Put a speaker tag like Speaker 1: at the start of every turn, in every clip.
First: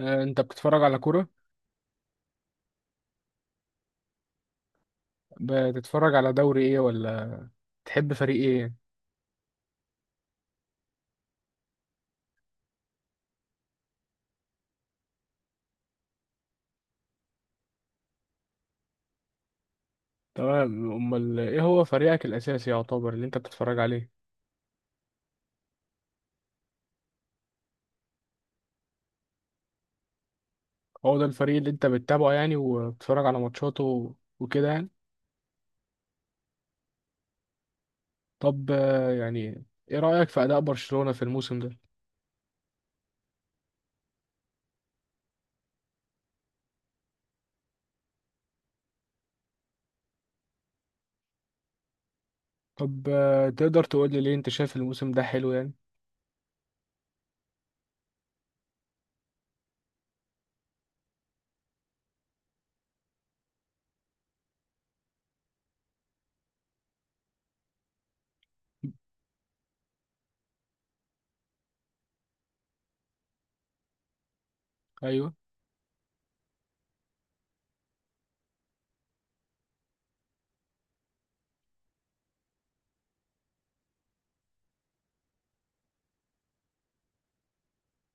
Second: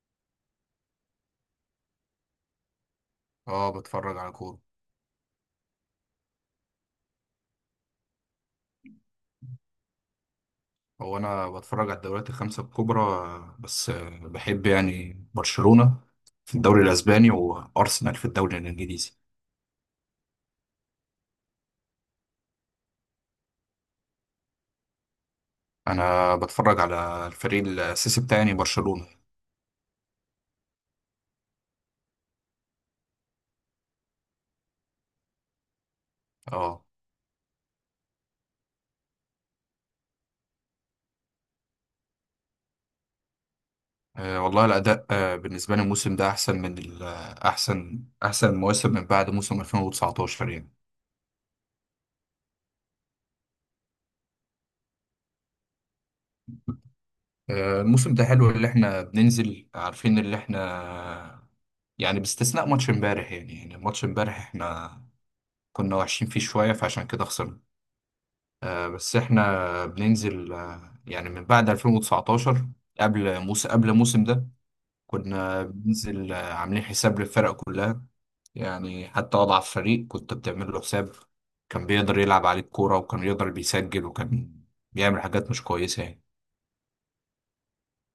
Speaker 1: انت بتتفرج على كورة؟
Speaker 2: اه بتفرج على كورة.
Speaker 1: بتتفرج على دوري ايه ولا تحب فريق ايه؟
Speaker 2: هو انا بتفرج على الدوريات 5 الكبرى، آه، بس آه، بحب يعني برشلونة في الدوري الاسباني وارسنال في الدوري الانجليزي.
Speaker 1: تمام، امال ايه هو فريقك الاساسي يعتبر اللي انت بتتفرج عليه؟
Speaker 2: انا بتفرج على الفريق الاساسي بتاعي يعني برشلونة.
Speaker 1: هو ده الفريق اللي انت بتتابعه يعني، وبتتفرج على ماتشاته وكده يعني؟
Speaker 2: اه.
Speaker 1: طب يعني، ايه رأيك في اداء برشلونة في الموسم ده؟
Speaker 2: والله الاداء، بالنسبة لي الموسم ده احسن من احسن مواسم من بعد موسم 2019 يعني.
Speaker 1: طب تقدر تقول لي ليه انت شايف الموسم ده حلو يعني؟
Speaker 2: الموسم ده حلو اللي احنا بننزل عارفين اللي احنا يعني، باستثناء ماتش امبارح يعني ماتش امبارح احنا كنا وحشين فيه شوية فعشان كده خسرنا. آه بس احنا بننزل آه يعني من بعد 2019، قبل الموسم ده
Speaker 1: ايوه.
Speaker 2: كنا بننزل آه عاملين حساب للفرق كلها. يعني حتى أضعف فريق كنت بتعمل له حساب، كان بيقدر يلعب عليه الكورة وكان بيقدر بيسجل وكان بيعمل حاجات مش كويسة يعني.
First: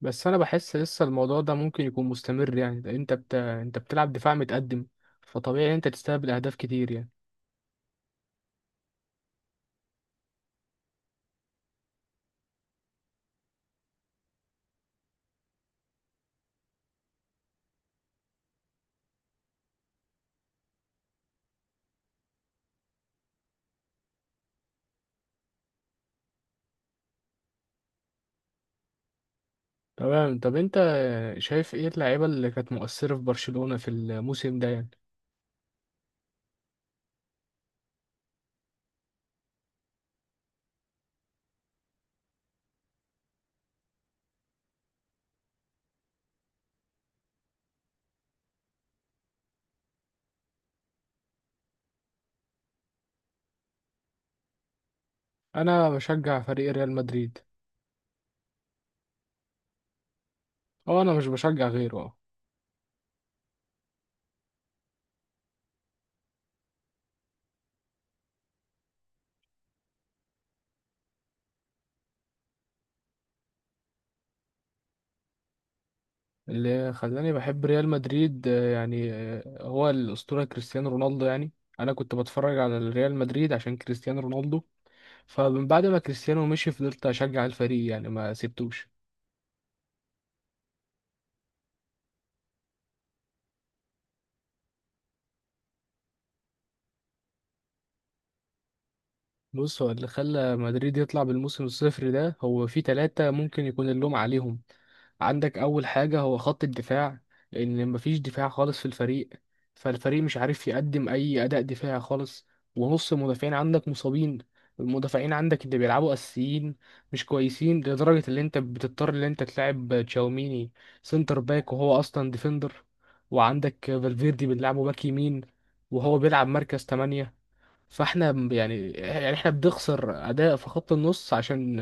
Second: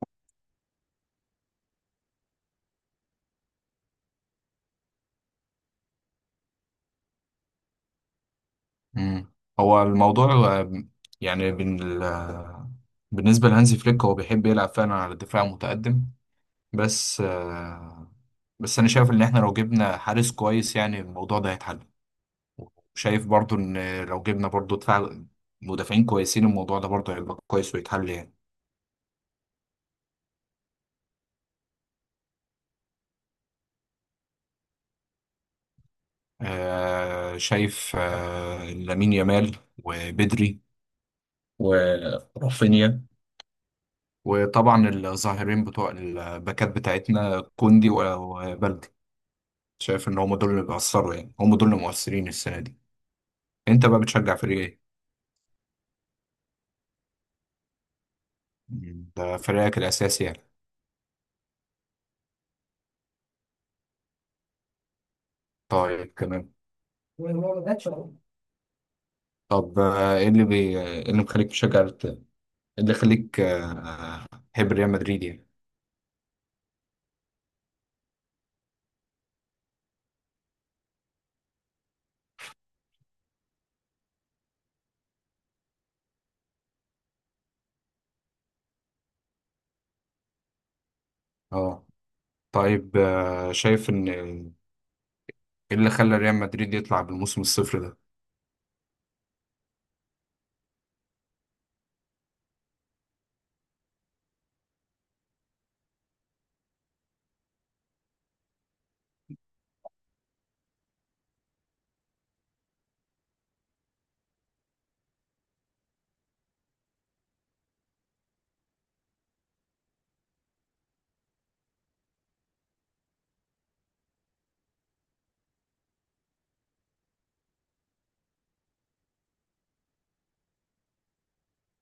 Speaker 1: بس انا بحس لسه الموضوع ده ممكن يكون مستمر يعني، ده انت انت بتلعب دفاع متقدم، فطبيعي انت تستقبل اهداف كتير يعني.
Speaker 2: مم. هو الموضوع آه، يعني بن ال- آه، بالنسبة لهانزي فليك هو بيحب يلعب فعلا على الدفاع المتقدم. بس آه، بس انا شايف ان احنا لو جبنا حارس كويس يعني الموضوع ده هيتحل، وشايف برضو ان لو جبنا برضو مدافعين كويسين الموضوع ده برضو هيبقى كويس ويتحل يعني.
Speaker 1: تمام، طب انت شايف ايه اللعيبة اللي كانت مؤثرة في برشلونة في الموسم ده يعني؟
Speaker 2: شايف، لامين يامال وبدري ورافينيا، وطبعا الظاهرين بتوع الباكات بتاعتنا كوندي وبلدي. شايف ان هم دول اللي بيأثروا، يعني هم دول اللي مؤثرين السنة دي. انت بقى بتشجع فريق ايه؟
Speaker 1: انا بشجع فريق ريال مدريد.
Speaker 2: ده فريقك الأساسي يعني.
Speaker 1: او انا مش بشجع غيره، اه.
Speaker 2: طيب تمام. طب آه، ايه اللي مخليك تشجع الت- إيه اللي يخليك آه، تحب ريال مدريد يعني.
Speaker 1: اللي خلاني بحب ريال مدريد يعني هو الأسطورة كريستيانو رونالدو يعني. انا كنت بتفرج على ريال مدريد عشان كريستيانو رونالدو، فمن بعد ما كريستيانو مشي فضلت اشجع الفريق يعني، ما سبتوش.
Speaker 2: اه. طيب، شايف ان، ايه اللي خلى ريال مدريد يطلع بالموسم الصفر ده.
Speaker 1: بص، هو اللي خلى مدريد يطلع بالموسم الصفر ده هو في ثلاثة ممكن يكون اللوم عليهم. عندك أول حاجة هو خط الدفاع، لأن مفيش دفاع خالص في الفريق، فالفريق مش عارف يقدم أي أداء دفاعي خالص، ونص المدافعين عندك مصابين، المدافعين عندك اللي بيلعبوا أساسيين مش كويسين لدرجة اللي أنت بتضطر اللي أنت تلعب تشاوميني سنتر باك وهو أصلا ديفندر، وعندك فالفيردي بنلعبه باك يمين وهو بيلعب مركز 8. فاحنا يعني احنا بنخسر اداء في خط النص عشان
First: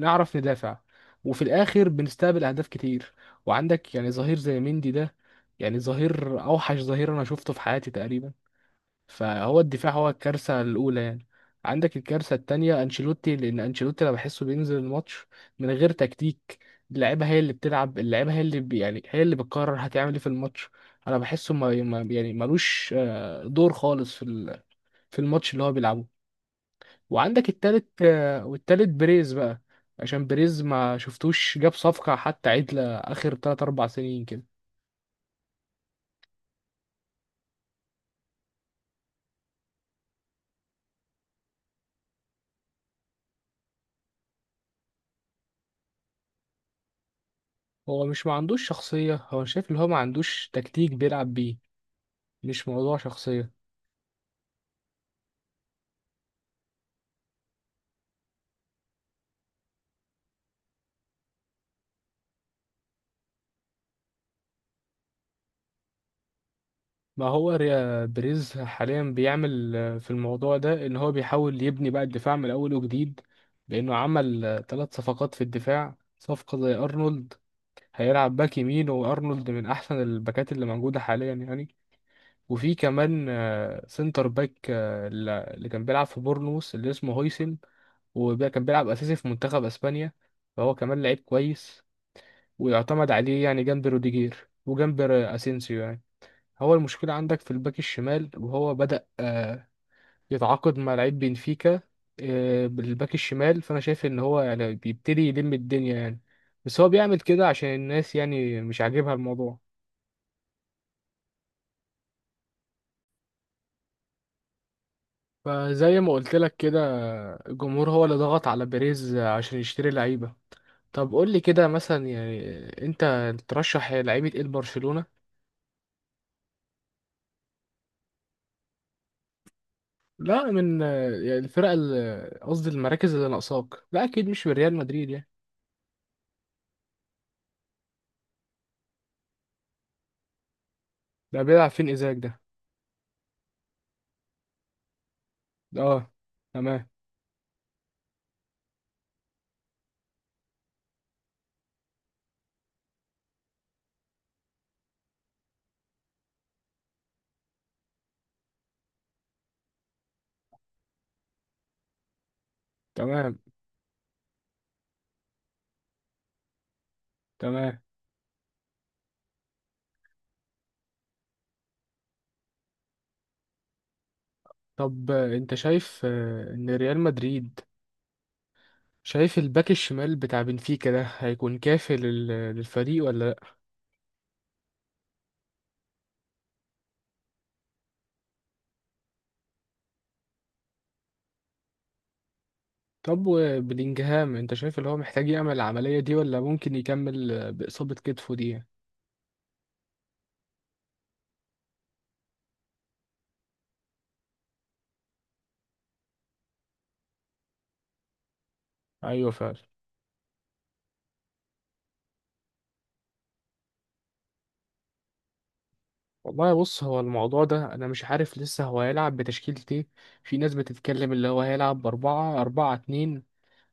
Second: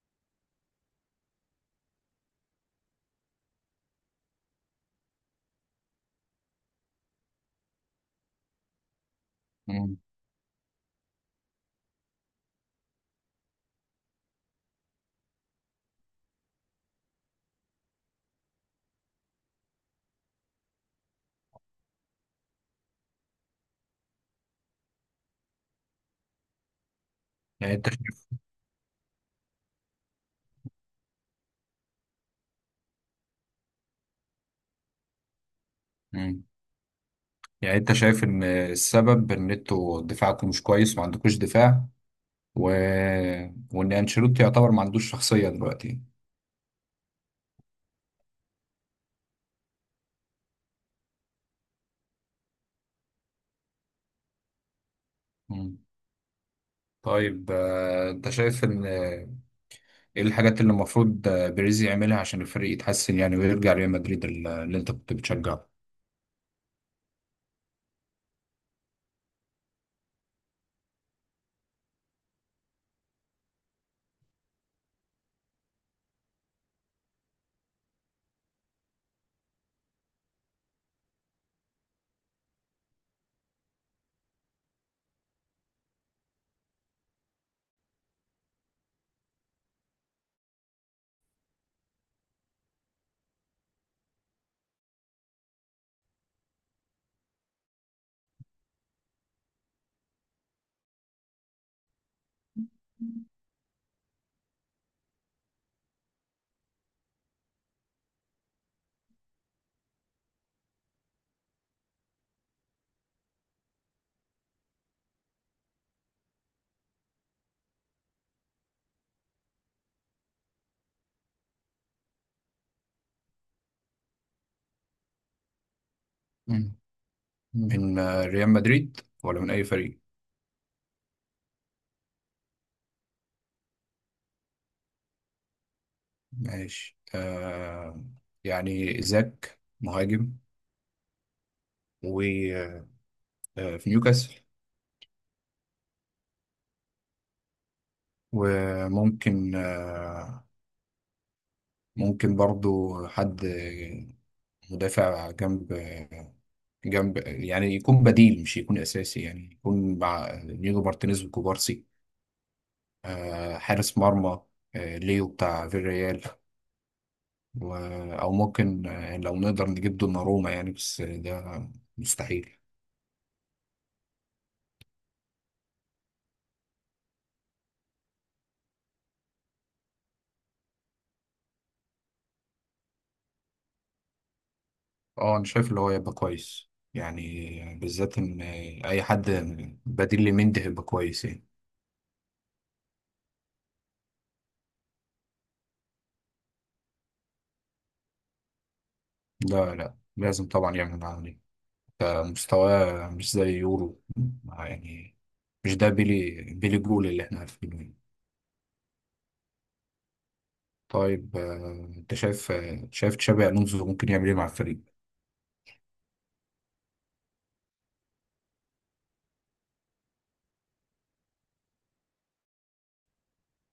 Speaker 1: نعرف ندافع، وفي الاخر بنستقبل اهداف كتير، وعندك يعني ظهير زي مندي ده، يعني ظهير اوحش ظهير انا شفته في حياتي تقريبا، فهو الدفاع
Speaker 2: مم.
Speaker 1: هو الكارثه الاولى يعني. عندك الكارثه التانية انشيلوتي، لان انشيلوتي انا بحسه بينزل الماتش من غير تكتيك، اللعيبه هي اللي بتلعب، اللعيبه هي اللي يعني هي اللي بتقرر هتعمل ايه في الماتش. انا بحسه يعني ملوش دور خالص في الماتش اللي هو بيلعبه. وعندك
Speaker 2: يعني
Speaker 1: التالت
Speaker 2: انت شايف.
Speaker 1: والتالت بريز بقى، عشان بريز ما شفتوش جاب صفقة حتى عدلة آخر 3 4 سنين كده.
Speaker 2: مم. يعني انت شايف ان السبب ان انتوا دفاعكم مش كويس، ما عندكوش دفاع، و... وان انشيلوتي يعتبر ما عندوش شخصية دلوقتي.
Speaker 1: هو مش ما عندوش شخصية، هو شايف اللي هو ما عندوش تكتيك بيلعب بيه، مش موضوع شخصية.
Speaker 2: مم. طيب، انت شايف ان، ايه الحاجات اللي المفروض بيريز يعملها عشان الفريق يتحسن يعني، ويرجع ريال مدريد اللي انت كنت بتشجعه.
Speaker 1: ما هو بريز حاليا بيعمل في الموضوع ده ان هو بيحاول يبني بقى الدفاع من اول وجديد، لانه عمل ثلاث صفقات في الدفاع، صفقة زي ارنولد هيلعب باك يمين، وارنولد من احسن الباكات اللي موجودة حاليا يعني. وفي كمان سنتر باك اللي كان بيلعب في بورنموث اللي اسمه هويسن، وكان بيلعب أساسي في منتخب أسبانيا، فهو كمان لعيب كويس ويعتمد عليه يعني، جنب روديجير وجنب أسينسيو يعني. هو المشكلة عندك في الباك الشمال، وهو بدأ يتعاقد مع لعيب بنفيكا بالباك الشمال، فأنا شايف إن هو يعني بيبتدي يلم الدنيا يعني. بس هو بيعمل كده عشان الناس يعني مش عاجبها الموضوع، فزي ما قلت لك كده، الجمهور هو اللي ضغط على بيريز عشان يشتري لعيبة. طب قول لي كده مثلا يعني، انت ترشح لعيبة ايه لبرشلونة؟
Speaker 2: مم. من، ريال مدريد ولا من أي فريق؟
Speaker 1: لا من يعني قصدي المراكز اللي ناقصاك، لا اكيد مش من ريال مدريد يعني.
Speaker 2: ماشي آه. يعني إيزاك مهاجم،
Speaker 1: ده بيلعب فين ايزاك ده؟
Speaker 2: وفي نيوكاسل.
Speaker 1: اه، تمام،
Speaker 2: وممكن آه، ممكن برضو حد مدافع، جنب يعني يكون بديل مش يكون أساسي، يعني يكون مع نيجو مارتينيز وكوبارسي.
Speaker 1: تمام،
Speaker 2: آه حارس مرمى، آه ليو بتاع فيريال. و...
Speaker 1: تمام.
Speaker 2: او ممكن، لو نقدر نجيب دوناروما يعني، بس ده مستحيل.
Speaker 1: طب انت شايف ان ريال مدريد، شايف الباك الشمال بتاع بنفيكا ده هيكون كافي للفريق ولا؟
Speaker 2: اه انا شايف اللي هو يبقى كويس يعني، بالذات ان اي حد بديل لمندي هيبقى كويس يعني.
Speaker 1: طب وبلينجهام، انت شايف اللي هو محتاج يعمل العملية دي ولا ممكن يكمل بإصابة كتفه دي؟
Speaker 2: لا لازم طبعا يعمل معاه دي. مستواه مش زي يورو، يعني مش ده بيلي بيلي جول اللي احنا عارفينه يعني.
Speaker 1: ايوه فعلا.
Speaker 2: طيب، انت شايف، شايف تشابي الونزو ممكن يعمل ايه مع الفريق.
Speaker 1: والله بص، هو الموضوع ده انا مش عارف لسه هو هيلعب بتشكيلة ايه، في ناس بتتكلم اللي هو هيلعب بأربعة أربعة اتنين،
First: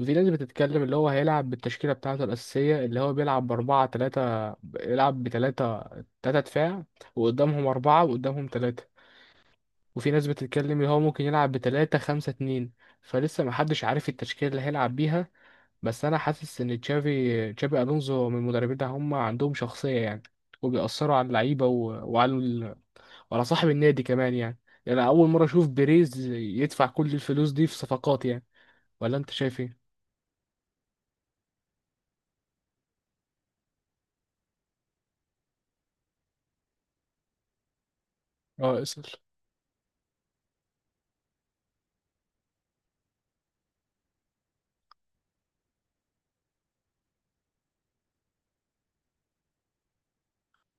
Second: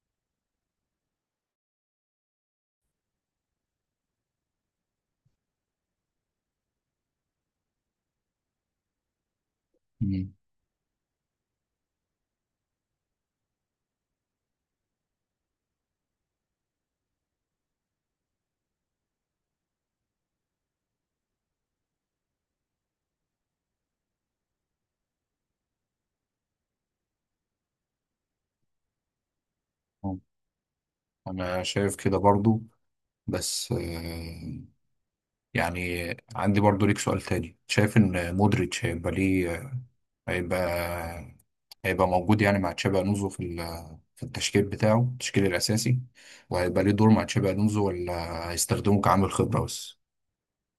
Speaker 1: وفي ناس بتتكلم اللي هو هيلعب بالتشكيلة بتاعته الأساسية اللي هو بيلعب بأربعة تلاتة بيلعب بتلاتة، تلاتة دفاع وقدامهم أربعة وقدامهم تلاتة، وفي ناس
Speaker 2: مم.
Speaker 1: بتتكلم اللي هو ممكن يلعب بتلاتة خمسة اتنين، فلسه محدش عارف التشكيلة اللي هيلعب بيها. بس انا حاسس ان تشافي الونزو من المدربين ده هم عندهم شخصيه يعني، وبيأثروا على اللعيبه وعلى ال... وعلى صاحب النادي كمان يعني، يعني أنا اول مره اشوف بيريز يدفع كل الفلوس دي في صفقات يعني، ولا انت شايف ايه؟
Speaker 2: انا شايف كده برضو، بس آه، يعني عندي برضو ليك سؤال تاني، شايف ان
Speaker 1: اه،
Speaker 2: مودريتش
Speaker 1: اسأل.
Speaker 2: هيبقى ليه، هيبقى هيبقى موجود يعني مع تشابي الونزو في التشكيل بتاعه التشكيل الاساسي، وهيبقى ليه دور مع تشابي الونزو ولا هيستخدمه كعامل خبرة بس.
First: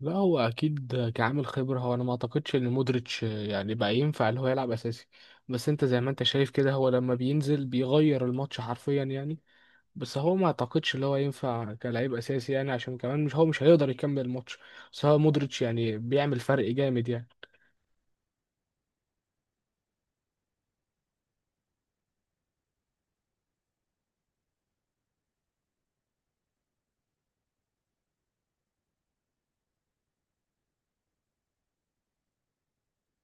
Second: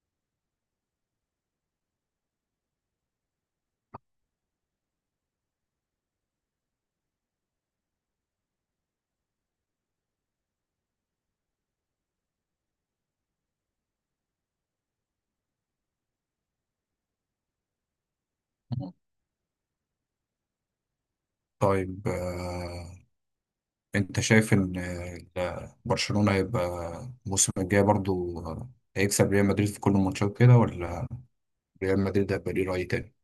Speaker 1: لا، هو اكيد كعامل خبره، هو انا ما اعتقدش ان مودريتش يعني بقى ينفع اللي هو يلعب اساسي، بس انت زي ما انت شايف كده هو لما بينزل بيغير الماتش حرفيا يعني، بس هو ما اعتقدش اللي هو ينفع كلاعب اساسي يعني، عشان كمان مش هيقدر يكمل الماتش، بس هو مودريتش يعني بيعمل فرق جامد يعني.
Speaker 2: مم. طيب، انت شايف ان، برشلونة هيبقى الموسم الجاي برضو، هيكسب ريال مدريد في كل الماتشات كده، ولا ريال مدريد هيبقى ليه رأي تاني.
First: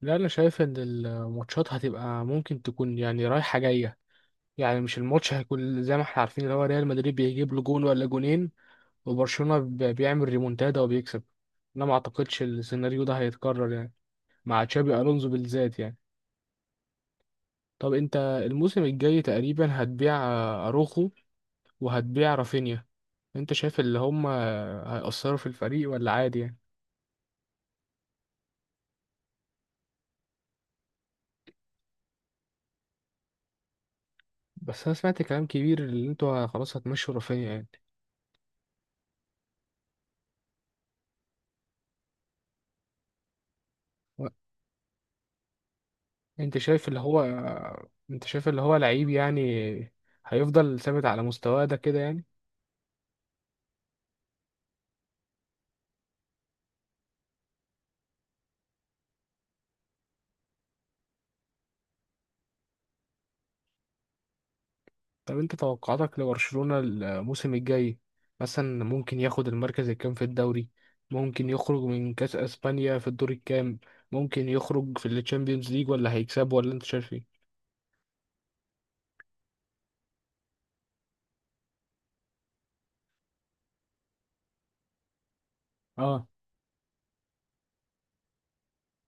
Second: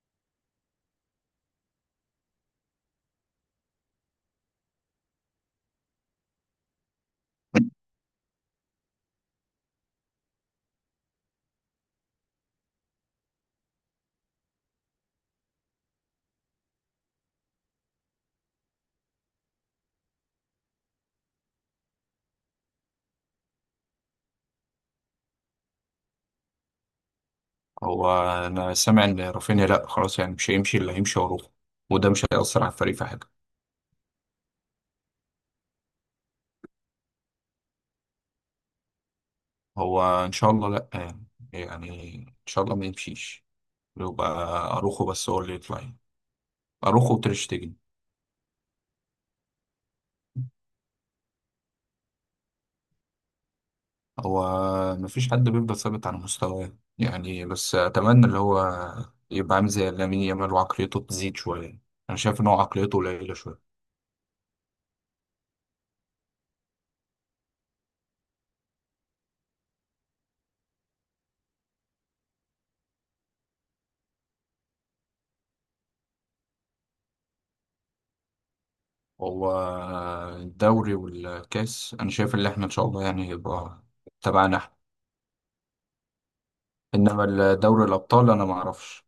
Speaker 1: لا، انا شايف ان الماتشات هتبقى ممكن تكون يعني رايحة جاية، يعني مش الماتش هيكون زي ما احنا عارفين اللي هو ريال مدريد بيجيب له جون ولا جونين، وبرشلونة بيعمل ريمونتادا وبيكسب، انا ما اعتقدش السيناريو ده هيتكرر يعني، مع تشابي الونزو بالذات يعني. طب انت الموسم الجاي تقريبا هتبيع اروخو وهتبيع رافينيا، انت شايف اللي هم هيأثروا في الفريق ولا عادي يعني؟
Speaker 2: هو انا سامع ان رافينيا لا خلاص يعني مش هيمشي، اللي هيمشي وروح، وده مش هيأثر على الفريق في حاجه.
Speaker 1: بس انا سمعت كلام كبير اللي انتوا خلاص هتمشوا رافينيا يعني.
Speaker 2: هو ان شاء الله لا يعني، يعني ان شاء الله ما يمشيش،
Speaker 1: و-
Speaker 2: يبقى اروخو بس هو اللي يطلع يعني.
Speaker 1: انت شايف اللي
Speaker 2: اروخو
Speaker 1: هو
Speaker 2: وتريشتجن.
Speaker 1: انت شايف اللي هو لعيب يعني، هيفضل ثابت على مستواه ده كده يعني؟
Speaker 2: هو ما فيش حد بيفضل ثابت على مستواه يعني، بس اتمنى اللي هو يبقى عامل زي لامين يامال وعقليته تزيد شويه. انا شايف ان هو عقليته قليله شويه.
Speaker 1: طب انت توقعاتك لبرشلونة الموسم الجاي، مثلا ممكن ياخد المركز الكام في الدوري؟ ممكن يخرج من كأس اسبانيا في الدور الكام؟ ممكن يخرج في الشامبيونز ليج ولا هيكسب ولا انت شايف ايه؟
Speaker 2: هو الدوري والكاس انا شايف ان احنا ان شاء الله يعني يبقى تبعنا احنا.
Speaker 1: اه.
Speaker 2: انما دوري الابطال انا ما اعرفش.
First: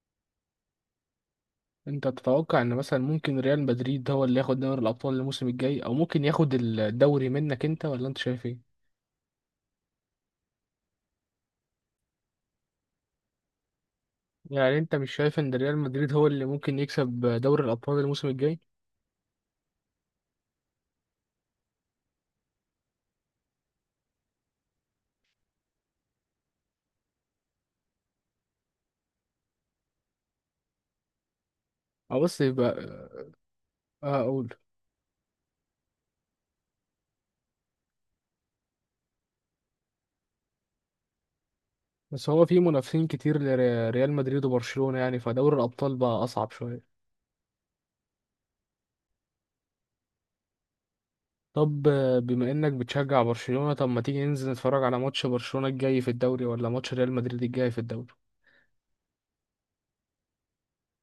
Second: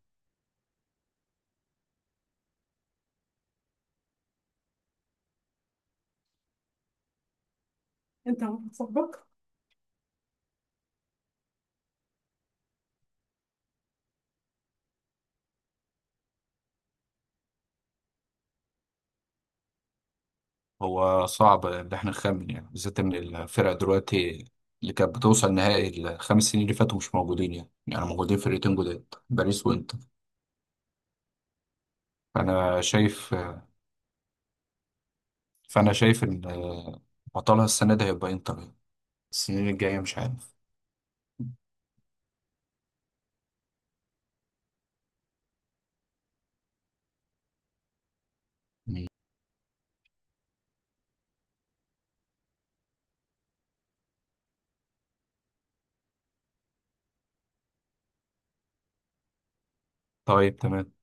Speaker 1: انت تتوقع ان مثلا ممكن ريال مدريد هو اللي ياخد دوري الابطال الموسم الجاي، او ممكن ياخد الدوري منك انت، ولا انت
Speaker 2: انت
Speaker 1: شايف ايه؟
Speaker 2: واحد صاحبك.
Speaker 1: يعني انت مش شايف ان ريال مدريد هو اللي ممكن يكسب دوري الابطال الموسم الجاي؟
Speaker 2: هو صعب ان احنا نخمن يعني، بالذات ان الفرق دلوقتي اللي كانت بتوصل نهائي 5 سنين اللي فاتوا مش موجودين، يعني موجودين فرقتين جداد باريس وانتر.
Speaker 1: او بس يبقى،
Speaker 2: فانا شايف
Speaker 1: اه، اقول.
Speaker 2: فانا شايف ان بطلها السنه دي هيبقى انتر يعني. السنين الجايه مش عارف.
Speaker 1: بس هو في منافسين كتير لريال مدريد وبرشلونة يعني، فدوري الابطال بقى اصعب شوية.
Speaker 2: مم.
Speaker 1: طب بما انك بتشجع برشلونة، طب ما تيجي ننزل نتفرج على ماتش برشلونة الجاي في الدوري ولا ماتش ريال مدريد الجاي في الدوري؟
Speaker 2: طيب تمام.